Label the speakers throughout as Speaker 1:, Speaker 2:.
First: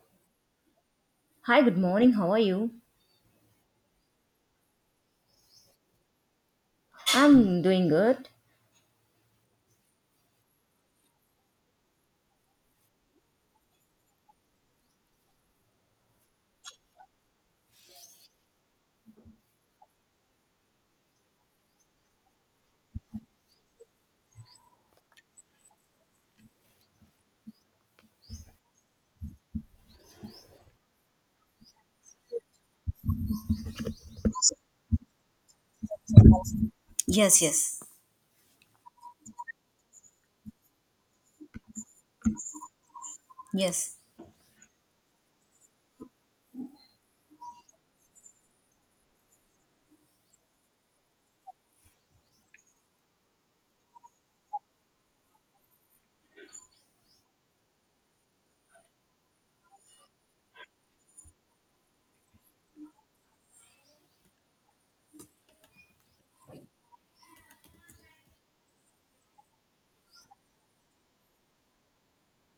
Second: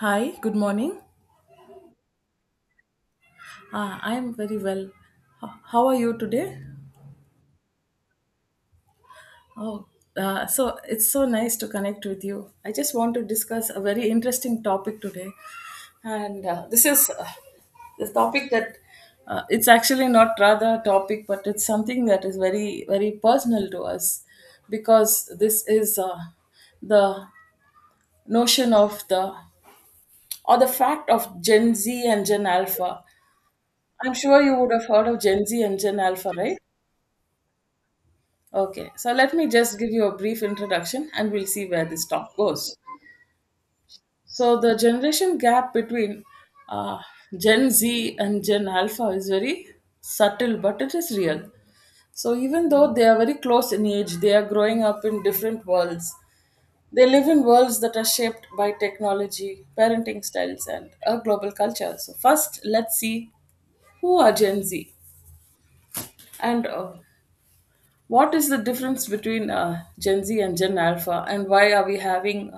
Speaker 1: Hi, good morning.
Speaker 2: Hi, good morning. How are you?
Speaker 1: I am very well. How are you today?
Speaker 2: I'm doing good.
Speaker 1: Oh, so it's so nice to connect with you. I just want to discuss a very interesting topic today, and this topic that it's actually not rather a topic, but it's something that is very very personal to us, because this is the notion of the or the fact of Gen Z and Gen Alpha. I'm sure you would have heard of Gen Z and Gen Alpha, right?
Speaker 2: Yes, yes,
Speaker 1: Okay, so let me just give you a brief introduction and we'll see where this talk goes.
Speaker 2: yes.
Speaker 1: So, the generation gap between uh, Gen Z and Gen Alpha is very subtle, but it is real. So, even though they are very close in age, they are growing up in different worlds. They live in worlds that are shaped by technology, parenting styles, and a global culture. So, first, let's see who are Gen Z and what is the difference between Gen Z and Gen Alpha, and why are we having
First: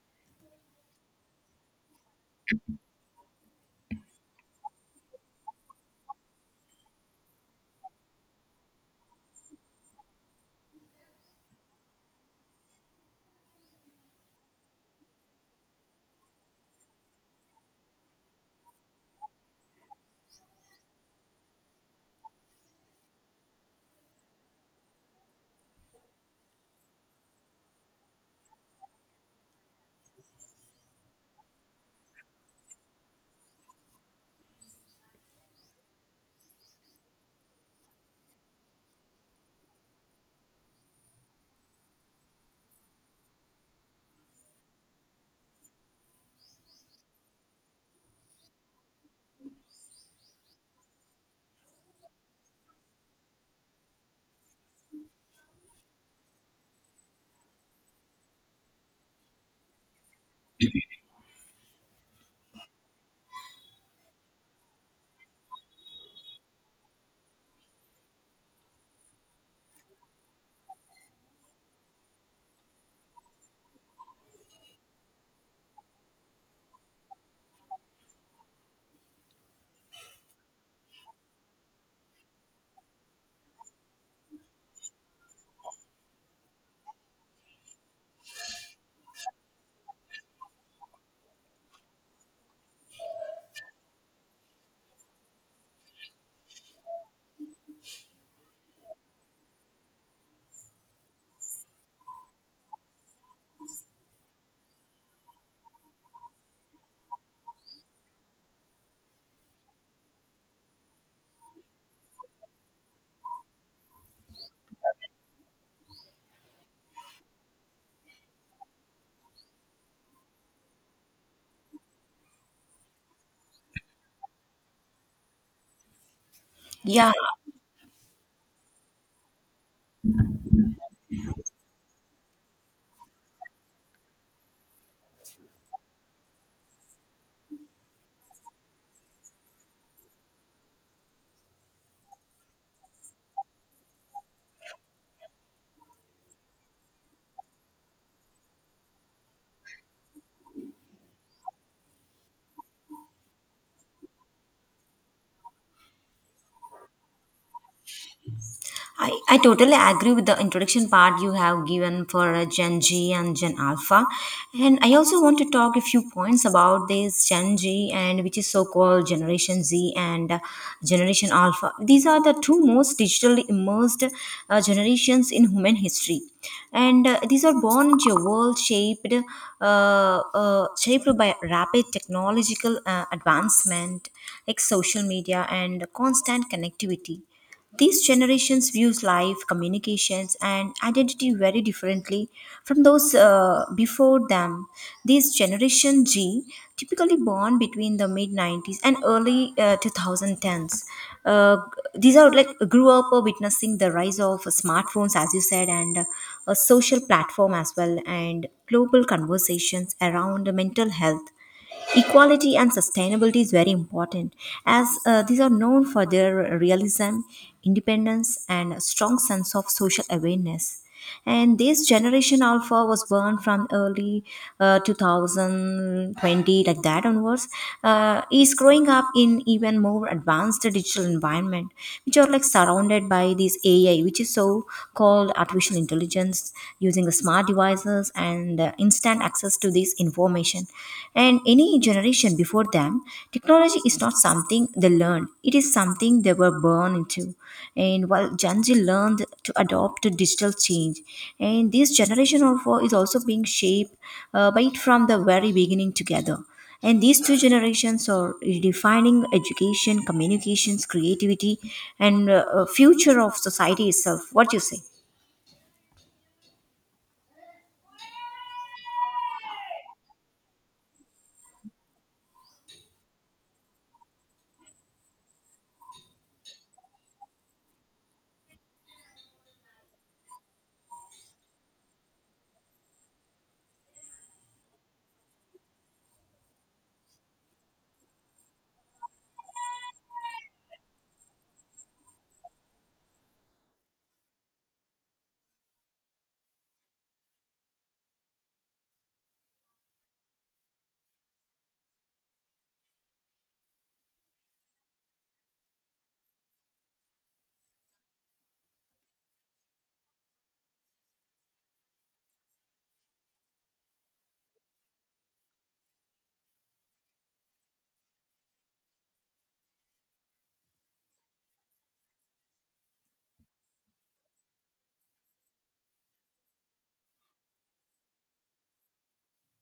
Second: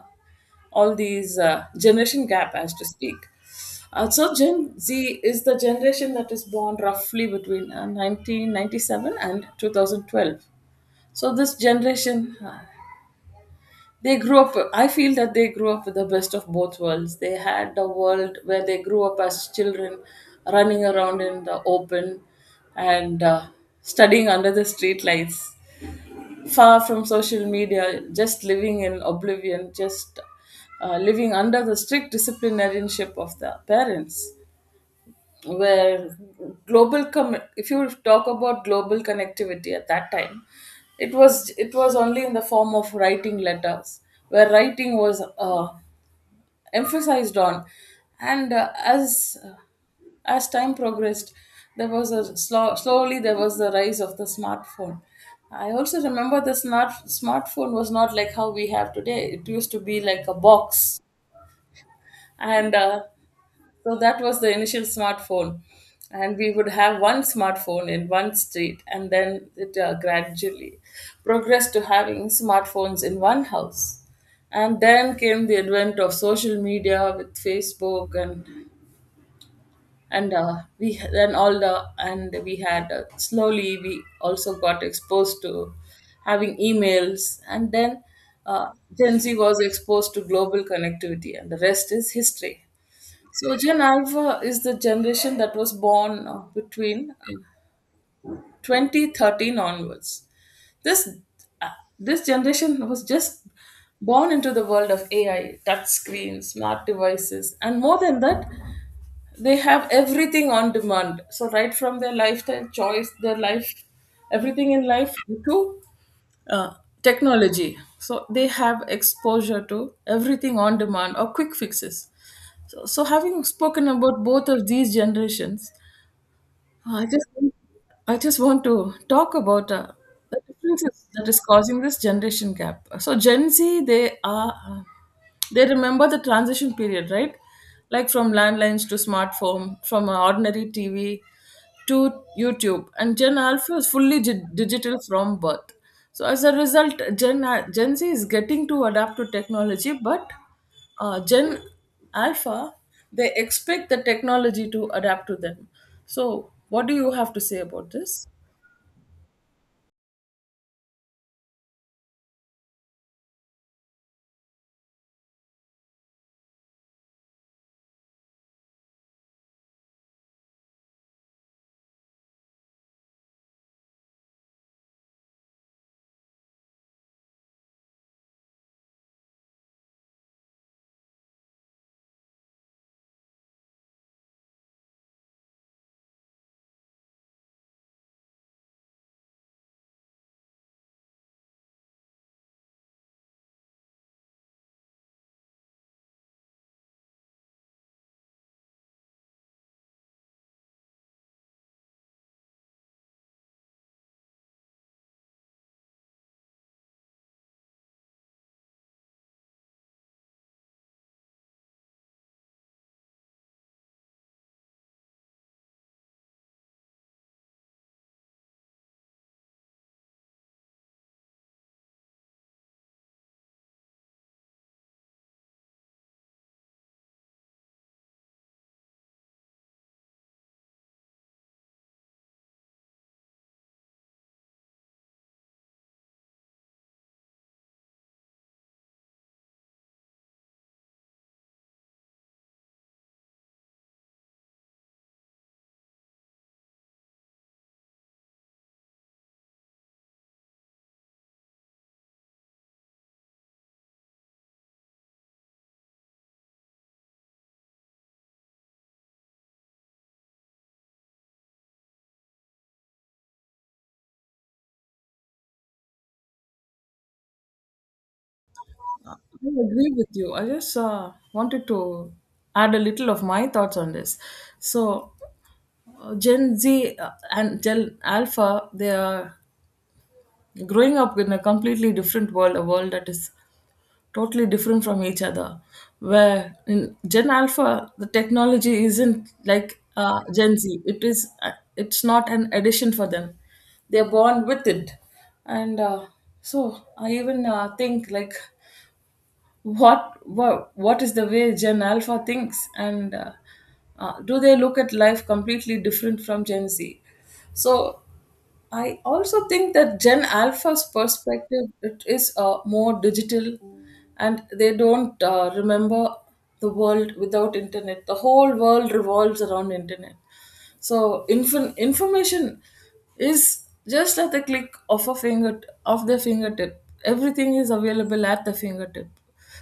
Speaker 1: all these generation gap, as to speak? So Gen Z is the generation that is born roughly between 1997 and 2012. So this generation, they grew up. I feel that they grew up with the best of both worlds. They had the world where they grew up as children, running around in the open, and studying under the street lights, far from social media, just living in oblivion, just living under the strict disciplinarianship of the parents. Where global, if you talk about global connectivity at that time, it was only in the form of writing letters, where writing was emphasized on, and as time progressed, there was a slowly there was the rise of the smartphone. I also remember the smartphone was not like how we have today. It used to be like a box, and so that was the initial smartphone. And we would have one smartphone in one street, and then it gradually progressed to having smartphones in one house. And then came the advent of social media with Facebook, and we then all the and we had, slowly we also got exposed to having emails, and then uh, Gen Z was exposed to global connectivity, and the rest is history. So Gen Alpha is the generation that was born between 2013 onwards. This uh, this generation was just born into the world of AI, touch screens, smart devices, and more than that, they have everything on demand. So right from their lifestyle choice, their life, everything in life, to uh, technology, so they have exposure to everything on demand or quick fixes. So, having spoken about both of these generations, I
Speaker 2: Yeah,
Speaker 1: just I just want to talk about the differences that is causing this generation gap. So Gen Z, they are, they remember the transition period, right? Like from landlines to smartphone, from an ordinary TV to YouTube, and Gen Alpha is fully digital from birth. So as a result, Gen Z is getting to adapt to technology, but Gen Alpha, they expect the technology to adapt to them. So, what do you have to say about this?
Speaker 2: I, I totally agree with the introduction part you have given for Gen G and Gen Alpha. And I also want to talk a few points about this Gen G and which is so called Generation Z and Generation Alpha. These are the two most digitally immersed generations in human history. And these are born into a world shaped by rapid technological advancement, like social media and constant connectivity. These generations views life, communications, and identity very differently from those before them. This generation G, typically born between the mid 90s and early 2010s, uh, these are like grew up witnessing the rise of smartphones, as you said, and a social platform as well, and global conversations around mental health, equality and sustainability is very important, as these are known for their realism, independence, and a strong sense of social awareness. And this generation alpha was born from early 2020, like that onwards, is growing up in even more advanced digital environment, which are like surrounded by this AI, which is so called artificial intelligence, using the smart devices tools and instant access to this information. And any generation before them, technology is not something they learned, it is something they were born into. And while Gen Z learned to adopt to digital change, and this generation of four is also being shaped by it from the very beginning together. And these two generations are redefining education, communications, creativity, and future of society itself. What do you say?
Speaker 1: I agree with you. I just wanted to add a little of my thoughts on this. So, Gen Z and Gen Alpha, they are growing up in a completely different world, a world that is totally different from each other. Where in Gen Alpha, the technology isn't like Gen Z. It is. It's not an addition for them. They're born with it, and so I even think like what is the way Gen Alpha thinks, and do they look at life completely different from Gen Z? So I also think that Gen Alpha's perspective, it is more digital, and they don't remember the world without internet. The whole world revolves around internet. So information is just at the click of a finger, of the fingertip. Everything is available at the fingertip.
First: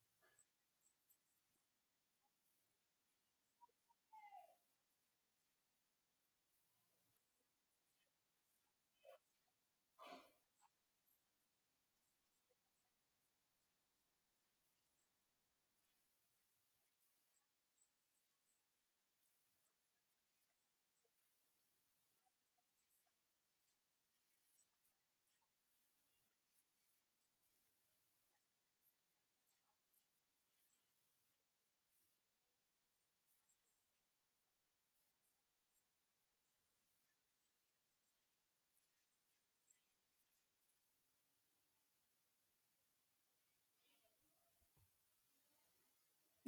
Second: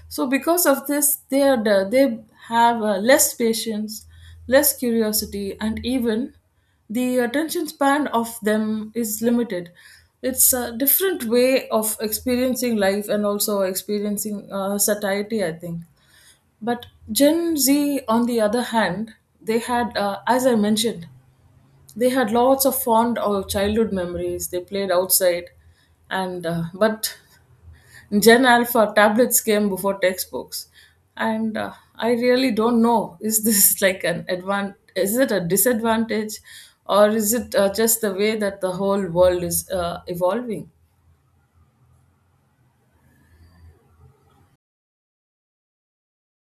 Speaker 1: So because of this, they have less patience, less curiosity, and even the attention span of them is limited. It's a different way of experiencing life and also experiencing satiety, I think. But Gen Z, on the other hand, they had, as I mentioned, they had lots of fond childhood memories. They played outside, and but Gen Alpha, tablets came before textbooks, and I really don't know, is this like an advan, is it a disadvantage, or is it just the way that the whole world is evolving?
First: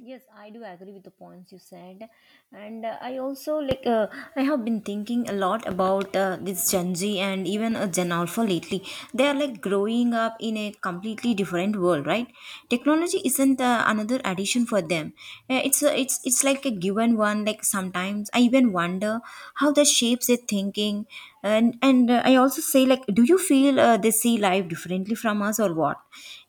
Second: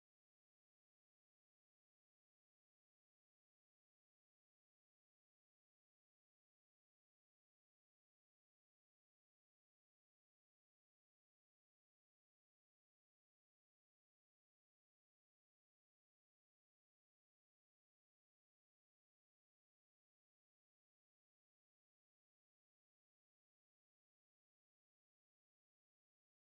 Speaker 2: Yes, I do agree with the points you said, and I also like I have been thinking a lot about this Gen Z and even Gen Alpha lately. They are like growing up in a completely different world, right? Technology isn't another addition for them. It's like a given one. Like sometimes I even wonder how that shapes their thinking, and I also say like, do you feel they see life differently from us or what?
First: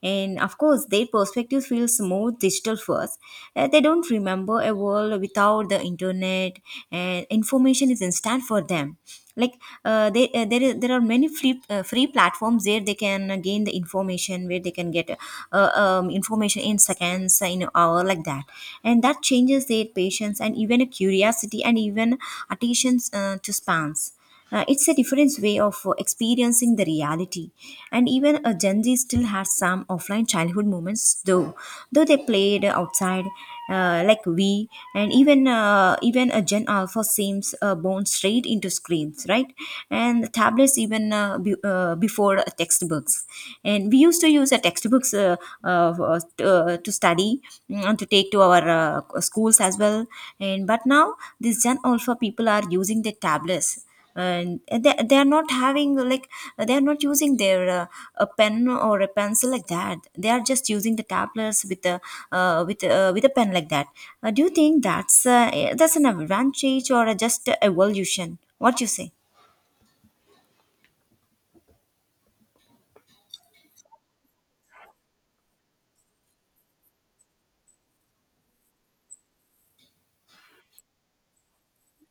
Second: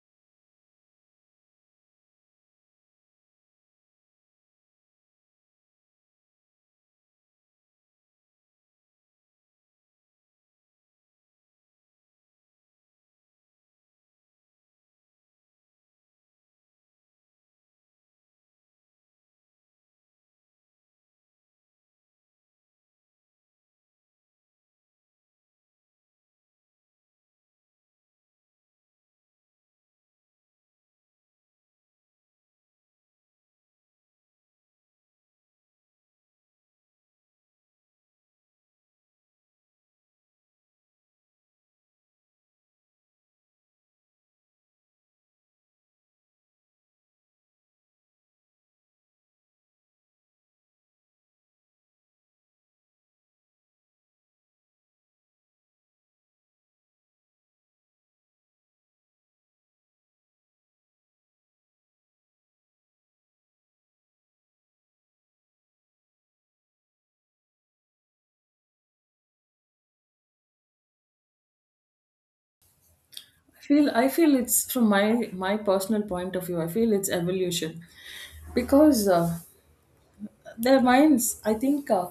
Speaker 2: And of course their perspective feels more digital first. They don't remember a world without the internet, and information is instant for them, like there are many free free platforms where they can gain the information, where they can get information in seconds in an hour like that, and that changes their patience and even a curiosity and even attention to spans. It's a different way of experiencing the reality. And even a Gen Z still has some offline childhood moments, though. Though they played outside, like we, and even a Gen Alpha seems born straight into screens, right? And tablets before textbooks. And we used to use textbooks uh, to study, mm, and to take to our schools as well. And but now these Gen Alpha people are using their tablets, and they are not having like they are not using their a pen or a pencil like that. They are just using the tablets with a with a pen like that. Do you think that's an advantage or just a evolution, what you say?
Speaker 1: I feel it's from my personal point of view. I feel it's evolution, because their minds, I think.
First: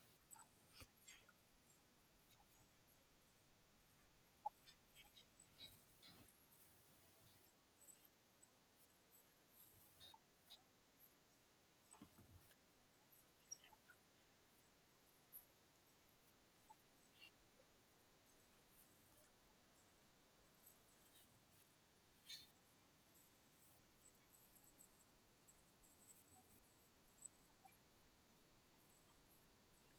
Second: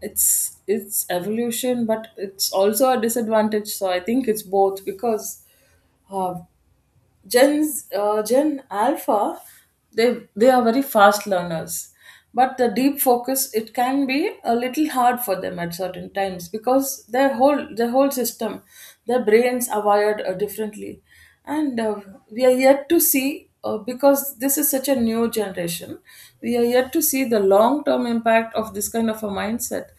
Speaker 1: It's evolution, but it's also a disadvantage, so I think it's both, because uh, Gen Alpha, they are very fast learners, but the deep focus, it can be a little hard for them at certain times, because their whole system, their brains are wired differently. And we are yet to see, because this is such a new generation, we are yet to see the long term impact of this kind of a mindset.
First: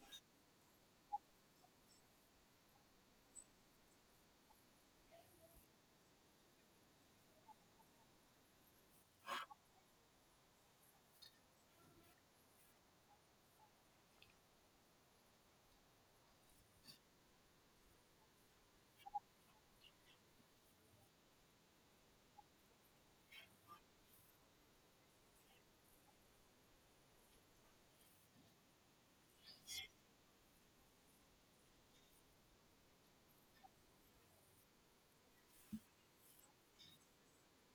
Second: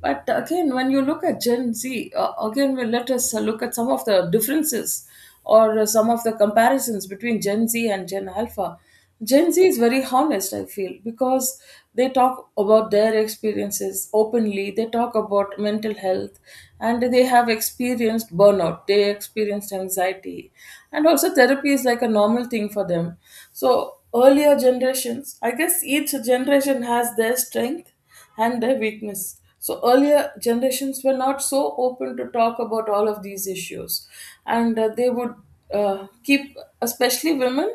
Speaker 1: But again, when you look at Gen Z, again, well, let us look at some of the differences or some of the comparisons between Gen Z and Gen Alpha. Gen Z is very honest, I feel, because they talk about their experiences openly, they talk about mental health, and they have experienced burnout, they experienced anxiety, and also therapy is like a normal thing for them. So, earlier generations, I guess each generation has their strength and their weakness. So earlier generations were not so open to talk about all of these issues, and they would keep, especially women,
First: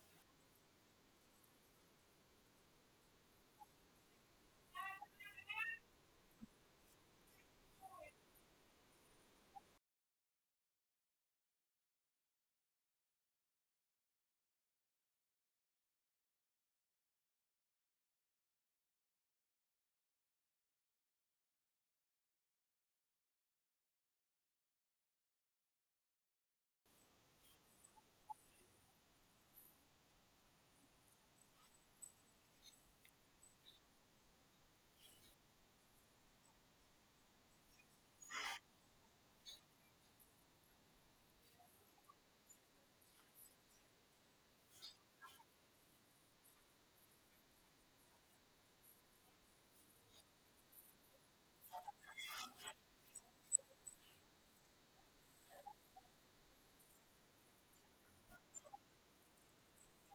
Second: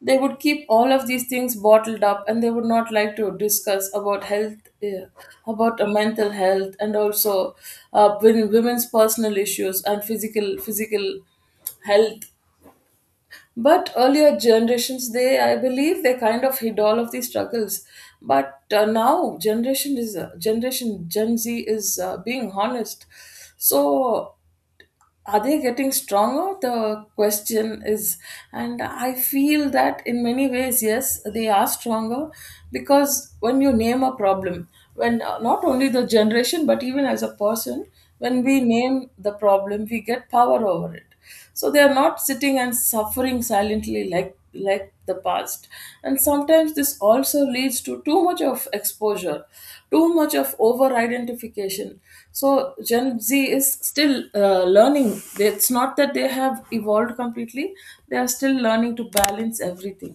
Speaker 1: they would keep all of these things bottled up, and they would not like to discuss about health, uh, about mental health, and also women's personal issues and physical health. But earlier generations, they, I believe they kind of hid all of these struggles. But now Gen Z is being honest. So are they getting stronger? The question is, and I feel that in many ways, yes, they are stronger, because when you name a problem, when not only the generation but even as a person, when we name the problem, we get power over it. So they are not sitting and suffering silently like the past. And sometimes this also leads to too much of exposure, too much of over identification. So Gen Z is still learning. It's not that they have evolved completely. They are still learning to balance everything.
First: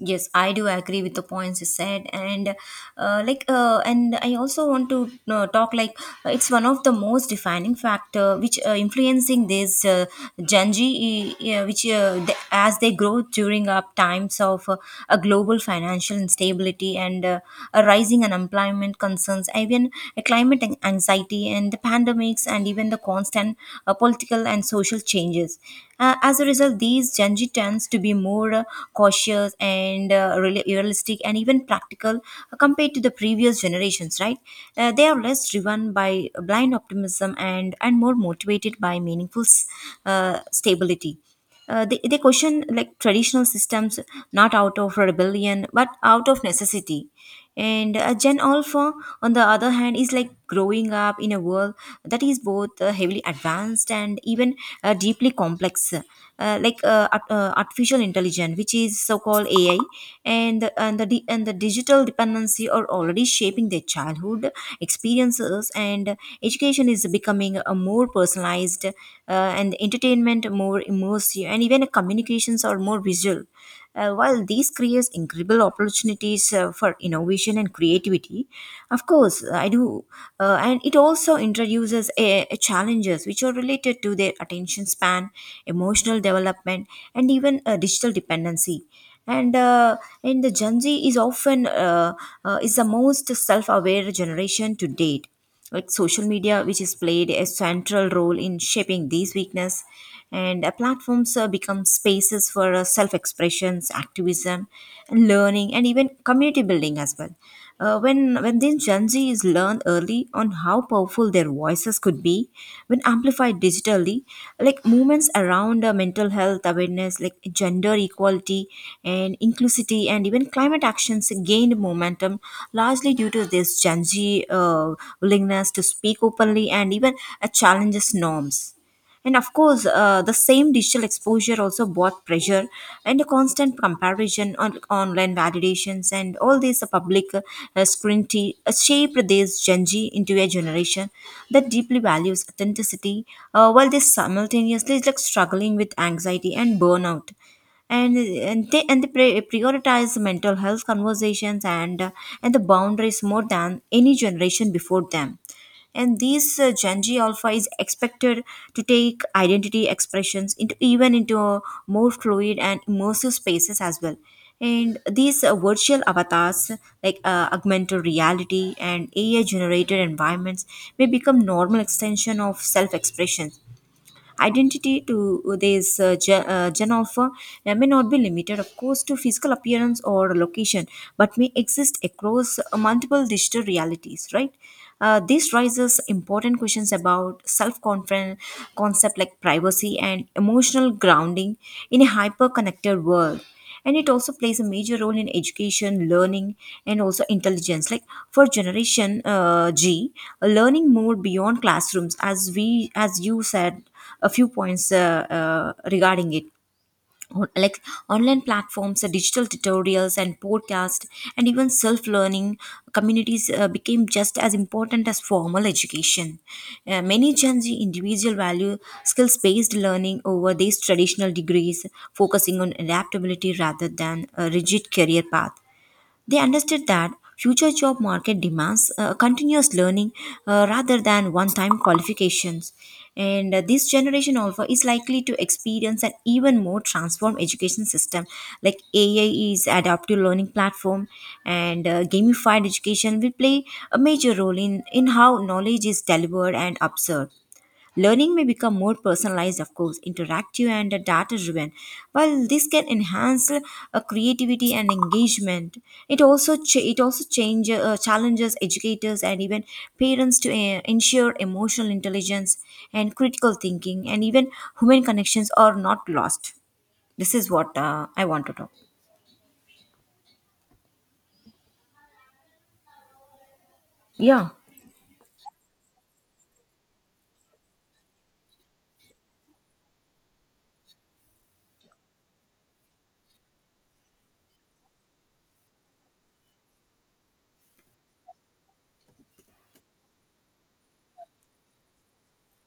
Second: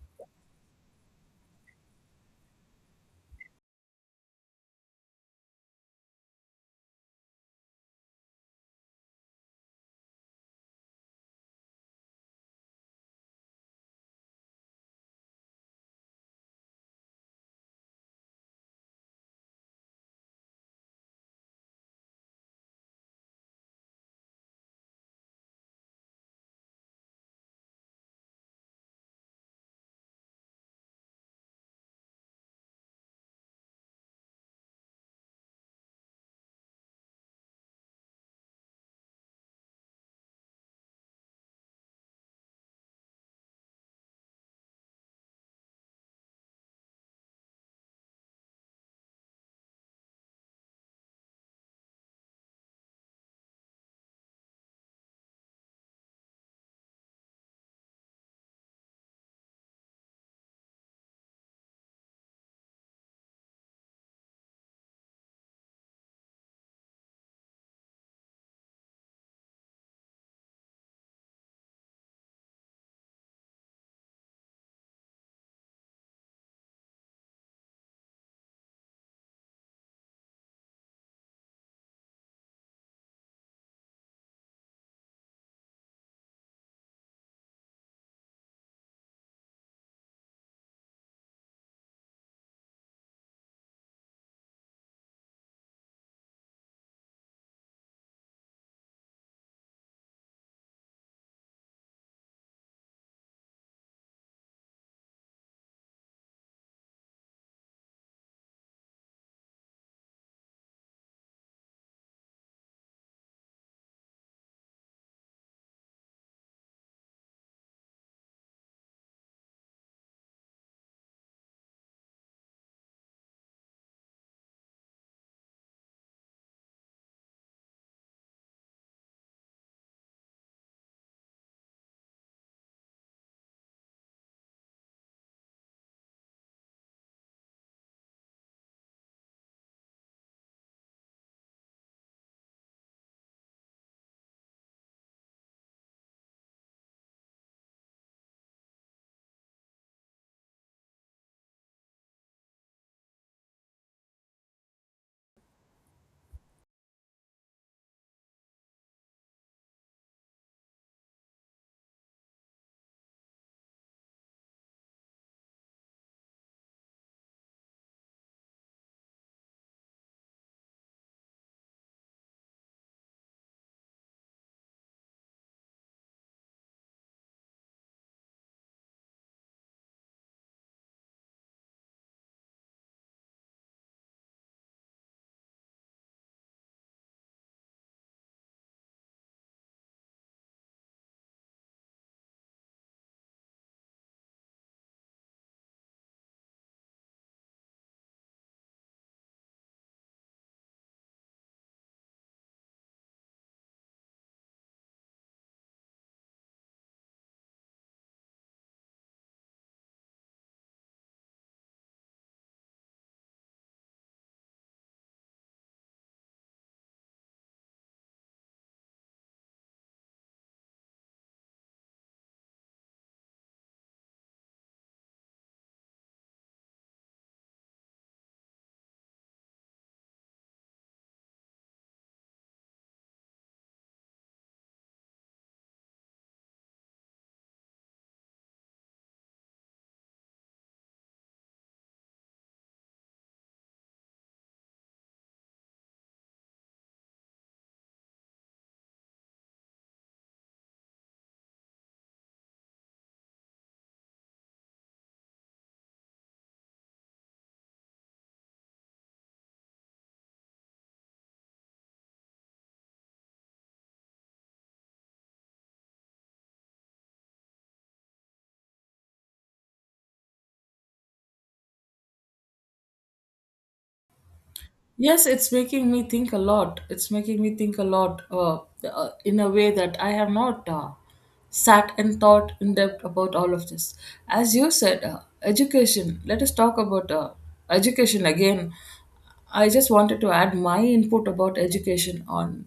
Speaker 2: Yes, I do agree with the points you said, and and I also want to talk like it's one of the most defining factor which influencing this Gen Z, which the as they grow during up times of a global financial instability and a rising unemployment concerns, even a climate anxiety and the pandemics, and even the constant political and social changes. As a result, these Gen Z tends to be more cautious and realistic and even practical compared to the previous generations, right? They are less driven by blind optimism and more motivated by meaningful stability. They question like traditional systems not out of rebellion but out of necessity. And gen alpha on the other hand is like growing up in a world that is both heavily advanced and even deeply complex, artificial intelligence which is so called AI, and the digital dependency are already shaping their childhood experiences, and education is becoming a more personalized and entertainment and more immersive, and even communications are more visual. While these creates incredible opportunities for innovation and creativity, of course, I do, and it also introduces a challenges which are related to their attention span, emotional development, and even digital dependency. And the Gen Z is often is the most self-aware generation to date, like social media which has played a central role in shaping these weakness, and platforms become spaces for self-expressions, activism and learning and even community building as well. When this gen z is learned early on how powerful their voices could be when amplified digitally, like movements around mental health awareness, like gender equality and inclusivity and even climate actions gained momentum largely due to this gen z uh, willingness to speak openly and even challenges norms. And of course the same digital exposure also brought pressure and a constant comparison on online validations, and all these public scrutiny shaped this gen z into a generation that deeply values authenticity, while they simultaneously is like struggling with anxiety and burnout, and they prioritize mental health conversations and the boundaries more than any generation before them. And these Gen Z alpha is expected to take identity expressions into even into a more fluid and immersive spaces as well. And these virtual avatars, like augmented reality and AI generated environments, may become normal extension of self expression. Identity to this gen alpha may not be limited, of course, to physical appearance or location, but may exist across multiple digital realities, right? This raises important questions about self-confidence, concept like privacy and emotional grounding in a hyper-connected world, and it also plays a major role in education learning and also intelligence, like for generation g, learning more beyond classrooms, as we as you said a few points regarding it. On- like Online platforms, digital tutorials and podcast and even self-learning communities became just as important as formal education. Many gen z individual value skills-based learning over these traditional degrees, focusing on adaptability rather than a rigid career path. They understood that future job market demands continuous learning rather than one-time qualifications. And this generation also is likely to experience an even more transformed education system. Like AI is adaptive learning platform, and gamified education will play a major role in how knowledge is delivered and absorbed. Learning may become more personalized, of course, interactive and data driven. While this can enhance creativity and engagement, it also change, challenges educators and even parents to ensure emotional intelligence and critical thinking and even human connections are not lost. This is what I want to talk. Yeah.
Speaker 1: Yes, it's making me think a lot. It's making me think a lot, in a way that I have not sat and thought in depth about all of this. As you said, education, let us talk about education again. I just wanted to add my input about education on.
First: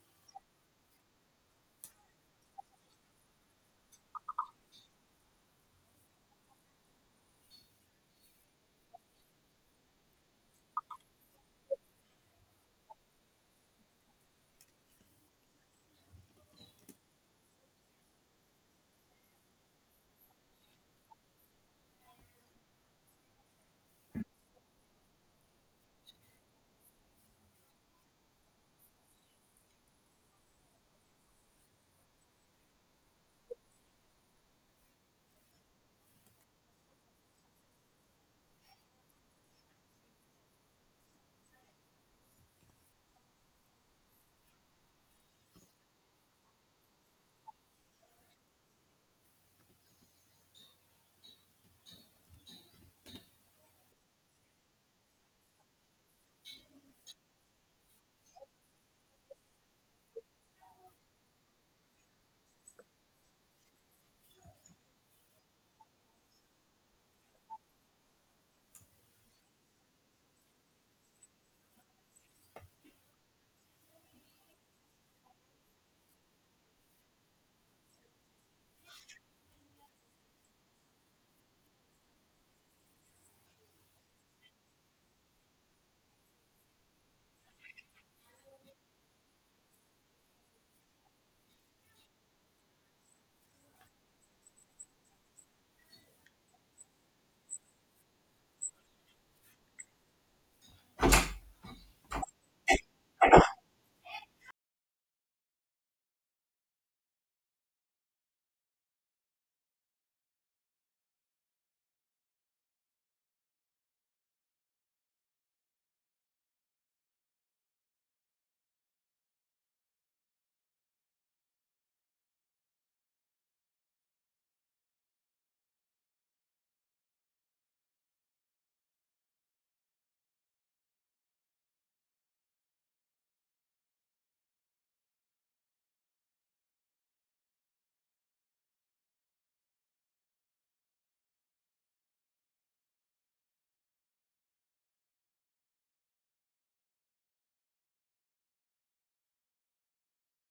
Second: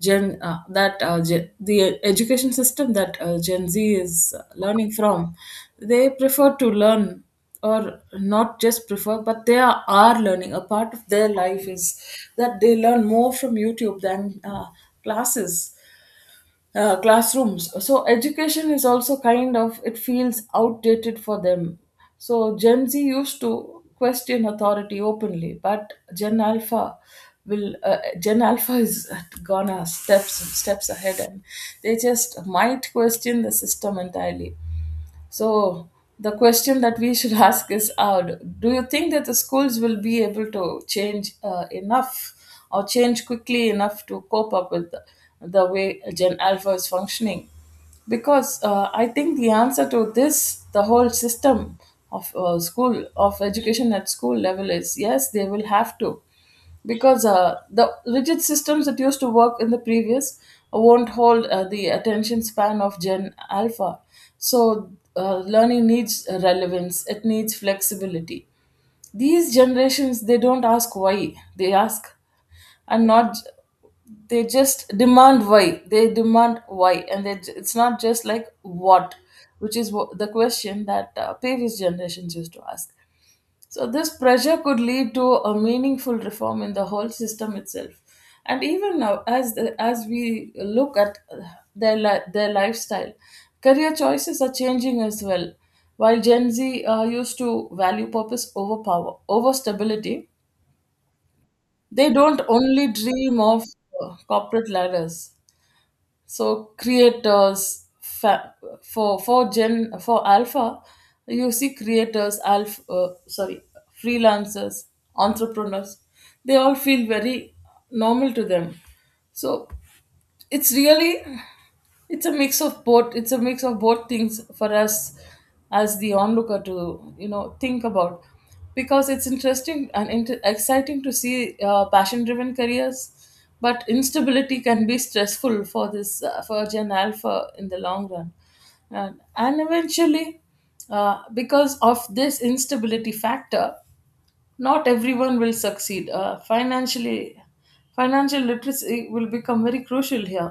Speaker 1: The education system that Gen Z is learning from, they prefer to learn, or not just prefer, but are learning. A part of their life is that they learn more from YouTube than classes classrooms. So education is also kind of, it feels outdated for them. So Gen Z used to question authority openly, but Gen Alpha will, Gen Alpha is gonna, steps ahead, and they just might question the system entirely. So the question that we should ask is, do you think that the schools will be able to change enough, or change quickly enough to cope up with the way Gen Alpha is functioning? Because I think the answer to this, the whole system of school, of education at school level is yes, they will have to, because the rigid systems that used to work in the previous won't hold the attention span of Gen Alpha. So learning needs relevance. It needs flexibility. These generations, they don't ask why, they ask, and not, they just demand why, and they, it's not just like what, which is the question that previous generations used to ask. So, this pressure could lead to a meaningful reform in the whole system itself. And even now, as we look at their lifestyle, career choices are changing as well. While Gen Z used to value purpose over power, over stability, they don't only dream of corporate ladders. So for alpha, you see, creators alpha , sorry, freelancers, entrepreneurs, they all feel very normal to them. So it's really, it's a mix of both things for us as the onlooker to think about, because it's interesting and exciting to see passion driven careers. But instability can be stressful for this for gen alpha in the long run. And eventually, because of this instability factor, not everyone will succeed financially. Financial literacy will become very crucial here.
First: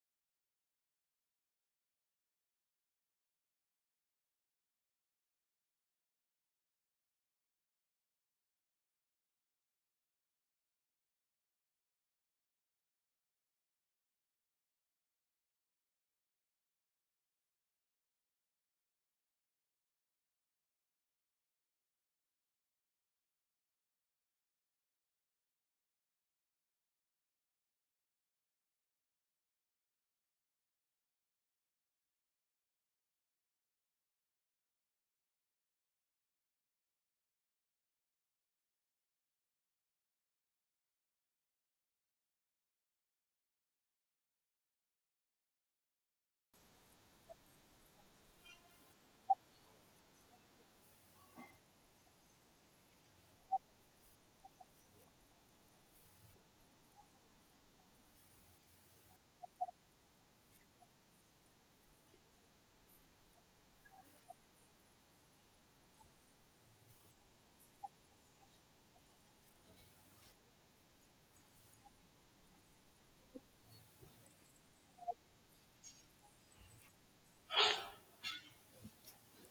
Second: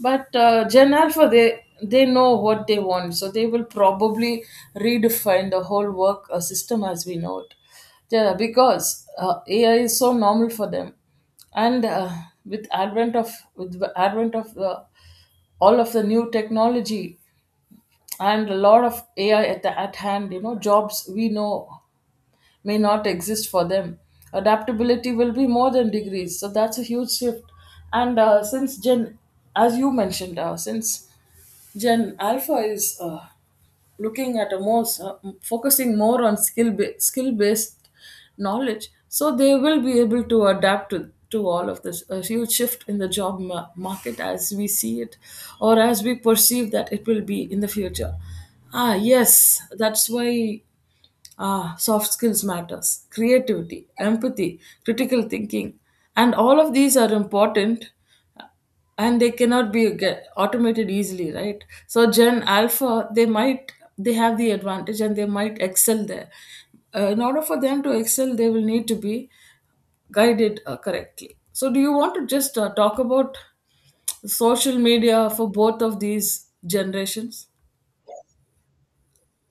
Speaker 1: But gen alpha, they know what they want, so they will probably redefine the whole work system as we know it. Yeah, because ai is so normal for them. And with advent of with the advent of the all of the new technology and a lot of ai at hand, you know, jobs we know may not exist for them. Adaptability will be more than degrees, so that's a huge shift. And as you mentioned, since Gen Alpha is looking at a more focusing more on skill based knowledge, so they will be able to adapt to all of this, a huge shift in the market as we see it, or as we perceive that it will be in the future. Ah yes, that's why. Ah, soft skills matters, creativity, empathy, critical thinking, and all of these are important, and they cannot be get automated easily, right? So gen alpha, they have the advantage and they might excel there. In order for them to excel, they will need to be guided correctly. So do you want to just talk about social media for both of these generations?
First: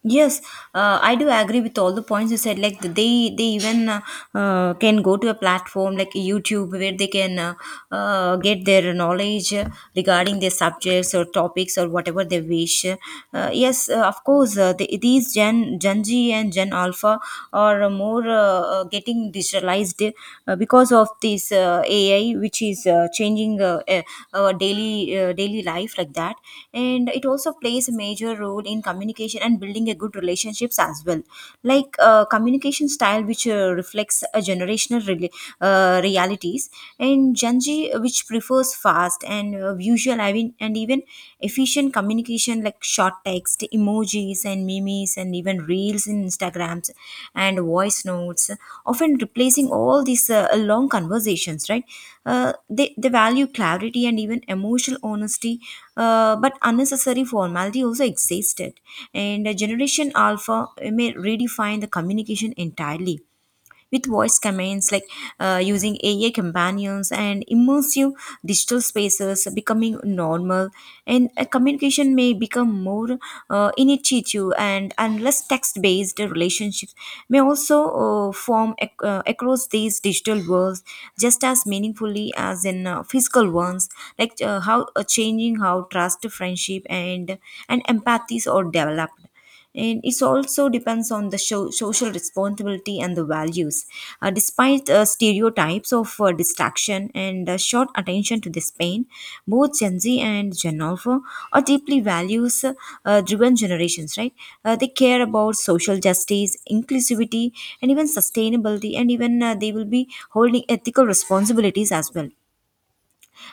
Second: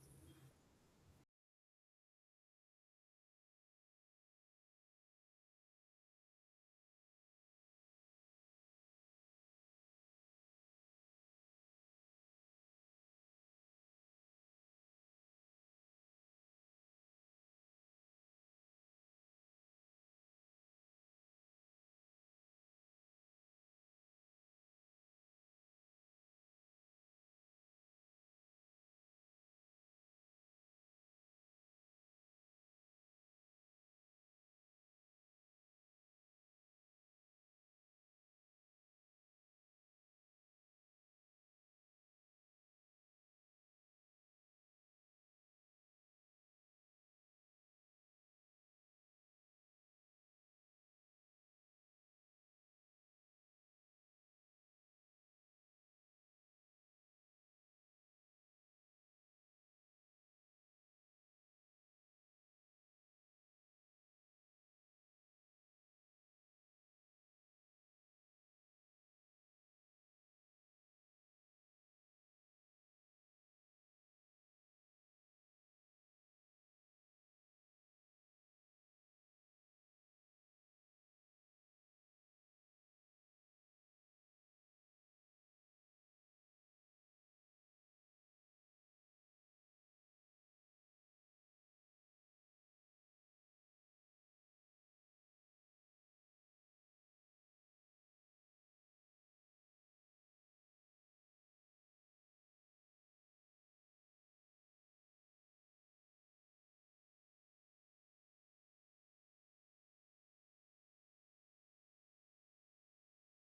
Speaker 2: Yes, I do agree with all the points you said. They even can go to a platform like YouTube where they can get their knowledge regarding their subjects or topics or whatever they wish. Yes, these Gen Z and Gen Alpha are more getting digitalized because of this AI, which is changing our daily daily life like that. And it also plays a major role in communication and building a good relationships as well. Like communication style, which reflects a generational realities, and Gen Z, which prefers fast and visual, I mean, and even efficient communication like short text emojis and memes and even reels in instagrams and voice notes often replacing all these long conversations, right? uh, they value clarity and even emotional honesty, but unnecessary formality also existed. And generation alpha may redefine the communication entirely with voice commands, like using AI companions and immersive digital spaces becoming normal, and communication may become more initiative, and less text-based relationships may also across these digital worlds just as meaningfully as in physical ones, like how changing how trust, friendship, and empathies are developed. And it also depends on the show, social responsibility and the values. Despite stereotypes of distraction and short attention to the span, both Gen Z and Gen Alpha are deeply values driven generations, right? They care about social justice, inclusivity, and even sustainability, and even they will be holding ethical responsibilities as well.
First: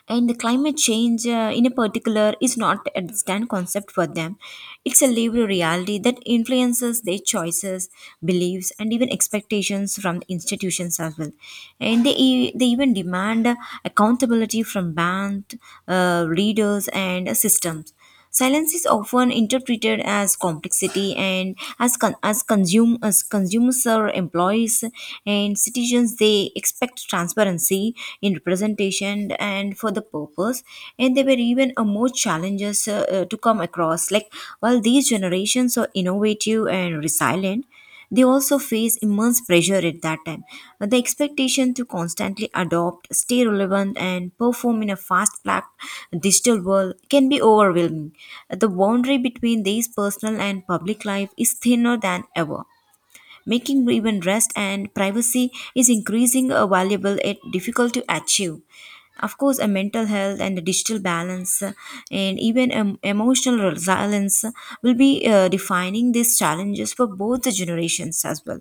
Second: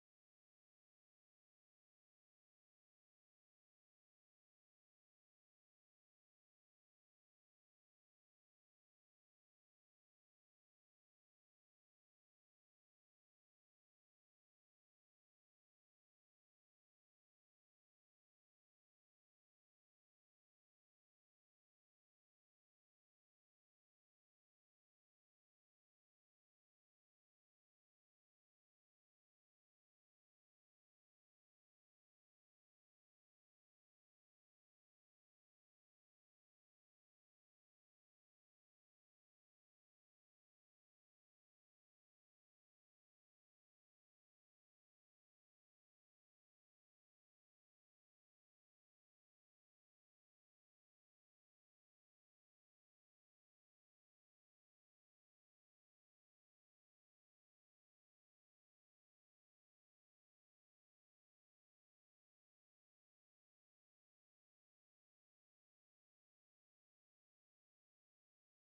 Speaker 2: And the climate change in a particular is not a distant concept for them. It's a lived reality that influences their choices, beliefs and even expectations from the institutions as well. And they even demand accountability from band, leaders and systems. Silence is often interpreted as complexity, and as consumers or employees and citizens, they expect transparency in representation and for the purpose. And there were even a more challenges to come across. Like while these generations are innovative and resilient, they also face immense pressure at that time. The expectation to constantly adopt, stay relevant, and perform in a digital world can be overwhelming. The boundary between these personal and public life is thinner than ever, making even rest and privacy is increasing valuable yet difficult to achieve. Of course, a mental health and a digital balance and even emotional resilience will be defining these challenges for both the generations as well.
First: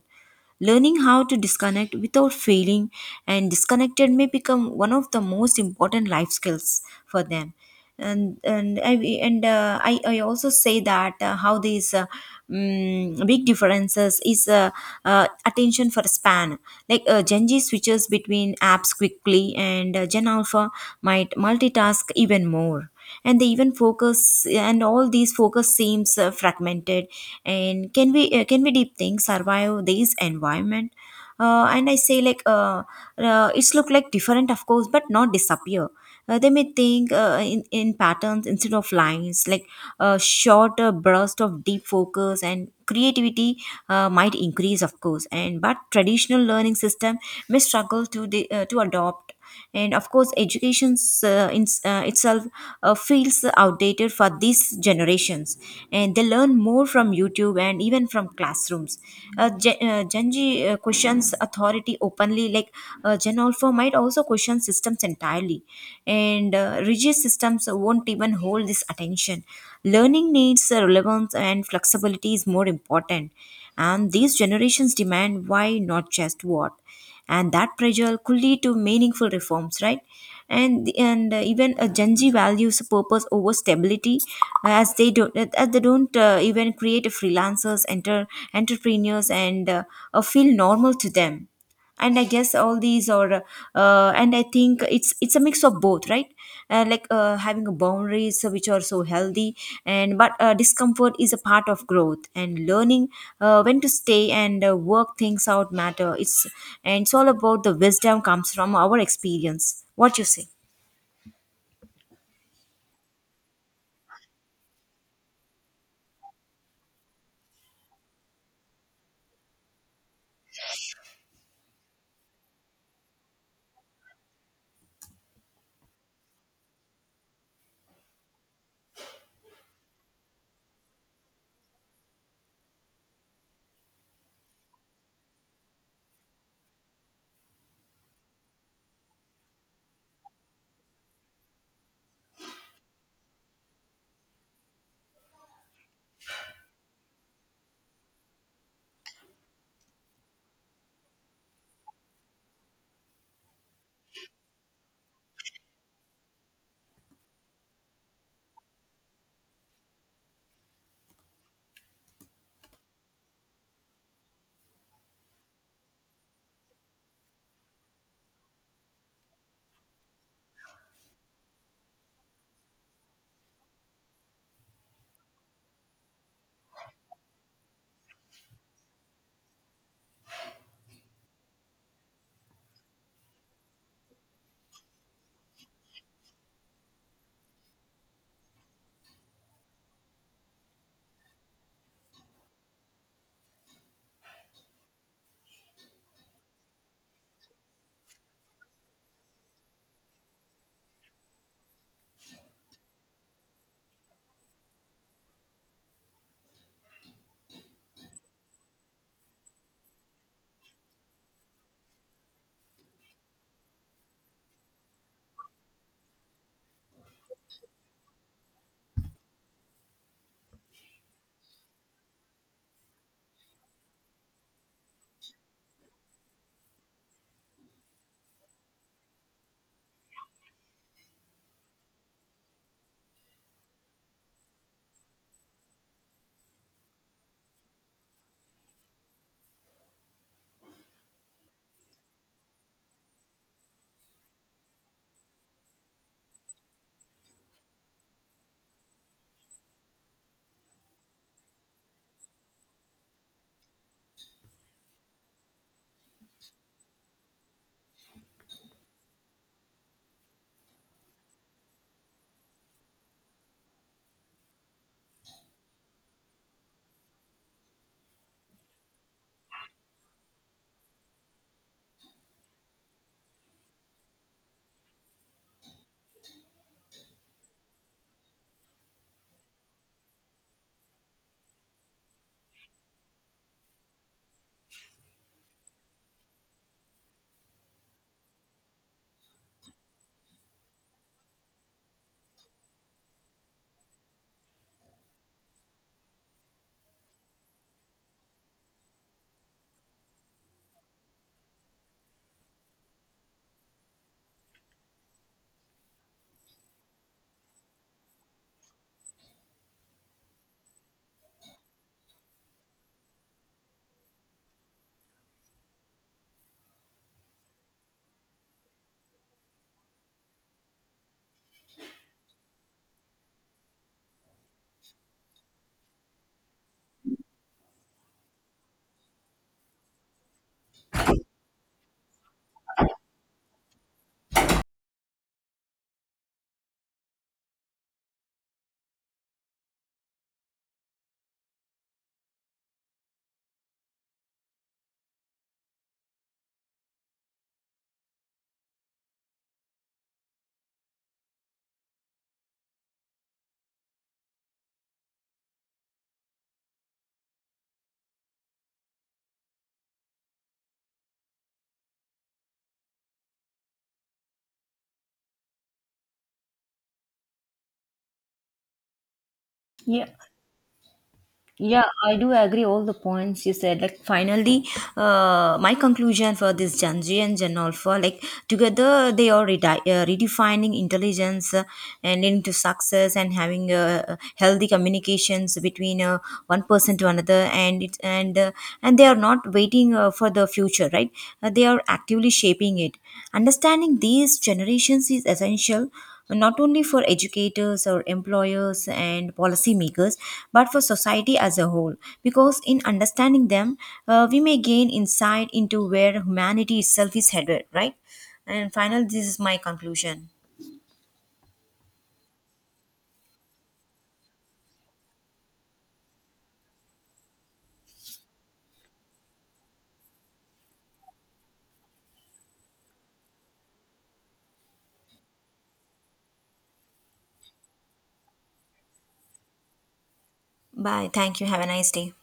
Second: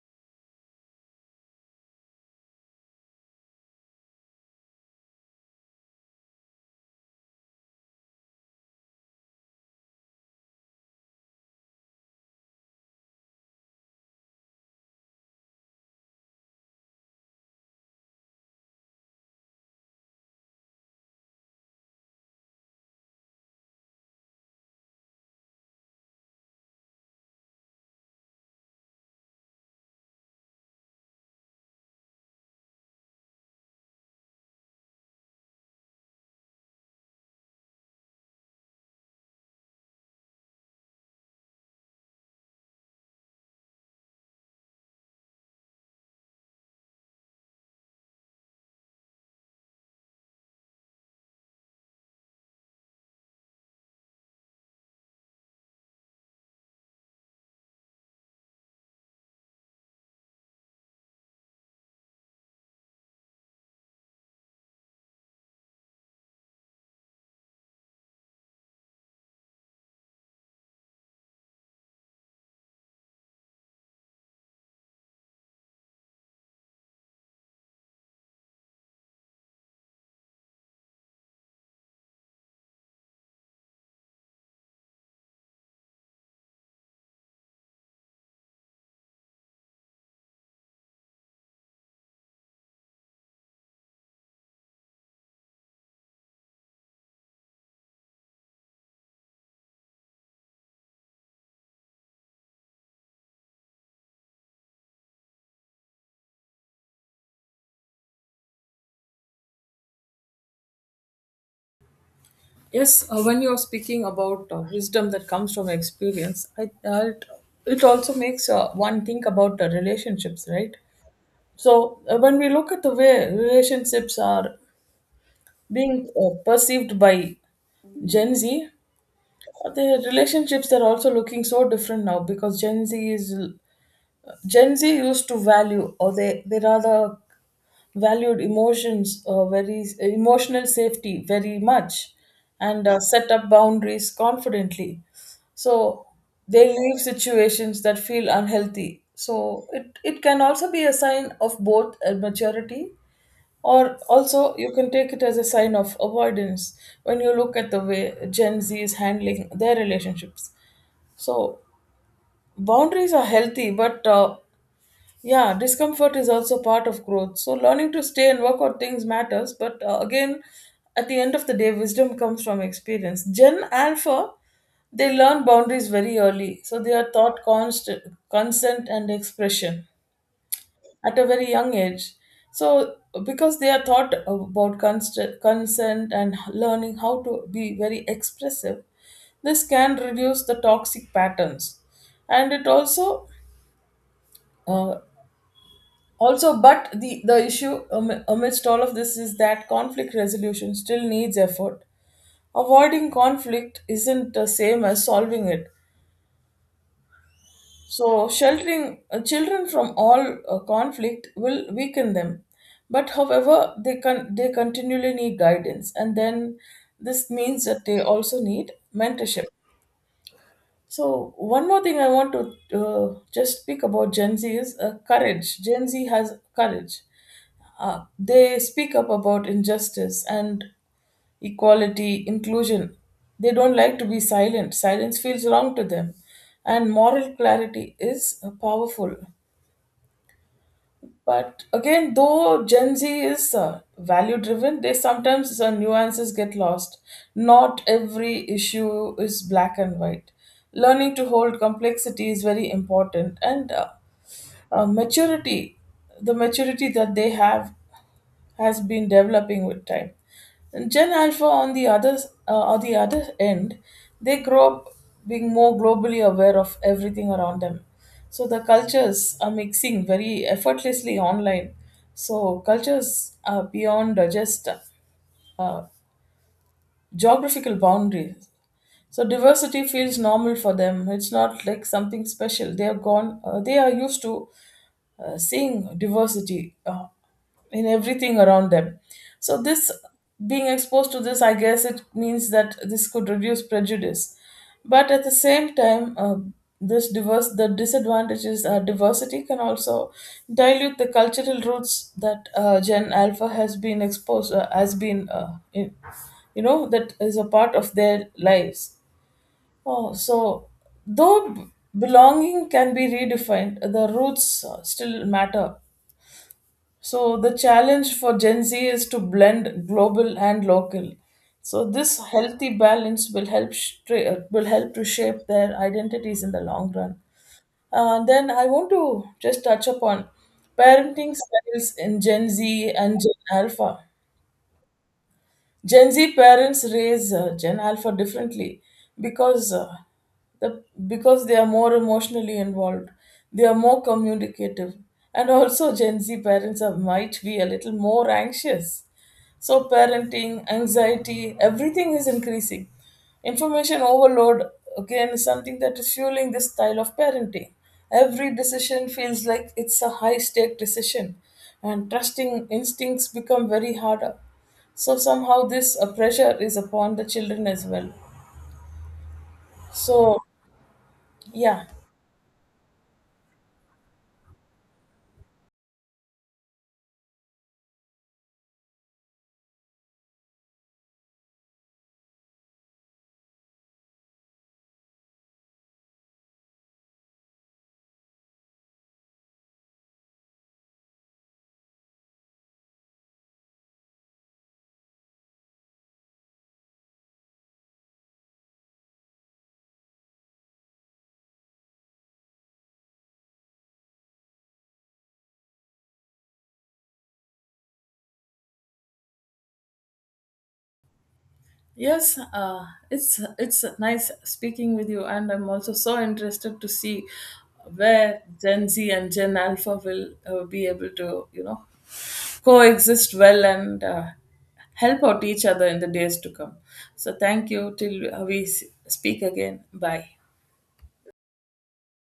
Speaker 2: Learning how to disconnect without feeling and disconnected may become one of the most important life skills for them. And I also say that how these big differences is attention for span. Like Gen Z switches between apps quickly, and Gen Alpha might multitask even more, and they even focus and all these focus seems fragmented. And can we deep think survive this environment? And I say, like it's look like different, of course, but not disappear. They may think in patterns instead of lines, like a shorter burst of deep focus and creativity might increase, of course. And but traditional learning system may struggle to to adopt shift. And of course, education itself feels outdated for these generations, and they learn more from youtube and even from classrooms. Gen z questions authority openly, like gen alpha might also question systems entirely. And rigid systems won't even hold this attention. Learning needs relevance, and flexibility is more important. And these generations demand why, not just what, and that pressure could lead to meaningful reforms, right? And Even Gen Z values purpose over stability. As they don't even create freelancers, enter entrepreneurs and feel normal to them. And I guess all these are and I think it's a mix of both, right? Like having a boundaries which are so healthy, and but discomfort is a part of growth and learning when to stay and work things out matter, it's and it's all about the wisdom comes from our experience, what you say.
Speaker 1: Yes, when you are speaking about wisdom that comes from experience, it also makes one think about relationships, right? So when we look at the way relationships are being perceived by Gen Z, the relationships they're also looking so different now, because Gen Z used to value, or they rather valued emotions, very emotional safety very much, and set up boundaries confidently. So they leave situations that feel unhealthy. So it can also be a sign of both maturity, or also you can take it as a sign of avoidance when you look at the way Gen Z is handling their relationships. So boundaries are healthy, but yeah, discomfort is also part of growth. So learning to stay and work on things matters. But again, at the end of the day, wisdom comes from experience. Gen Alpha, they learn boundaries very early. So they are taught consent and expression at a very young age. So because they are taught about consent and learning how to be very expressive, this can reduce the toxic patterns, and it also uh, Also, but the issue amidst all of this is that conflict resolution still needs effort. Avoiding conflict isn't the same as solving it. So sheltering children from all conflict will weaken them. But however, they continually need guidance, and then this means that they also need mentorship. So one more thing I want to just speak about Gen Z is courage. Gen Z has courage. They speak up about injustice and equality, inclusion. They don't like to be silent. Silence feels wrong to them. And moral clarity is powerful. But again, though Gen Z is value driven, they sometimes nuances get lost. Not every issue is black and white. Learning to hold complexity is very important, and uh, maturity, the maturity that they have has been developing with time. And Gen Alpha, on the other end, they grow up being more globally aware of everything around them. So the cultures are mixing very effortlessly online. So cultures are beyond just uh, geographical boundaries. So diversity feels normal for them. It's not like something special. They are gone. They are used to seeing diversity in everything around them. So this being exposed to this, I guess it means that this could reduce prejudice, but at the same time, this diverse the disadvantages are diversity can also dilute the cultural roots that Gen Alpha has been you know, that is a part of their lives. Oh, so though b- belonging can be redefined, the roots still matter. So the challenge for Gen Z is to blend global and local. So this healthy balance will will help to shape their identities in the long run. Then I want to just touch upon parenting styles in Gen Z and Gen Alpha. Gen Z parents raise Gen Alpha differently because uh, because they are more emotionally involved. They are more communicative, and also Gen Z parents are, might be a little more anxious. So parenting, anxiety, everything is increasing. Information overload again is something that is fueling this style of parenting. Every decision feels like it's a high stake decision, and trusting instincts become very harder. So somehow this pressure is upon the children as well.
Speaker 2: Yeah.
Speaker 1: So
Speaker 2: Yeah,
Speaker 1: yeah,
Speaker 2: I do agree all the points you said. Like finally, my conclusion for this Janji and Jan Alpha, like together they are redefining intelligence and leading to success and having healthy communications between one person to another, and it and they are not waiting for the future, right? They are actively shaping it. Understanding these generations is essential not only for educators or employers and policymakers, but for society as a whole. Because in understanding them, we may gain insight into where humanity itself is headed, right? And finally, this is my conclusion.
Speaker 1: yes, it's nice speaking with you, and I'm also so interested to see where Gen Z and Gen Alpha will be able to, you know, coexist well and help out each other in the days to come. So thank you till we speak again. Bye.
Speaker 2: Bye. Thank you. Have a nice day.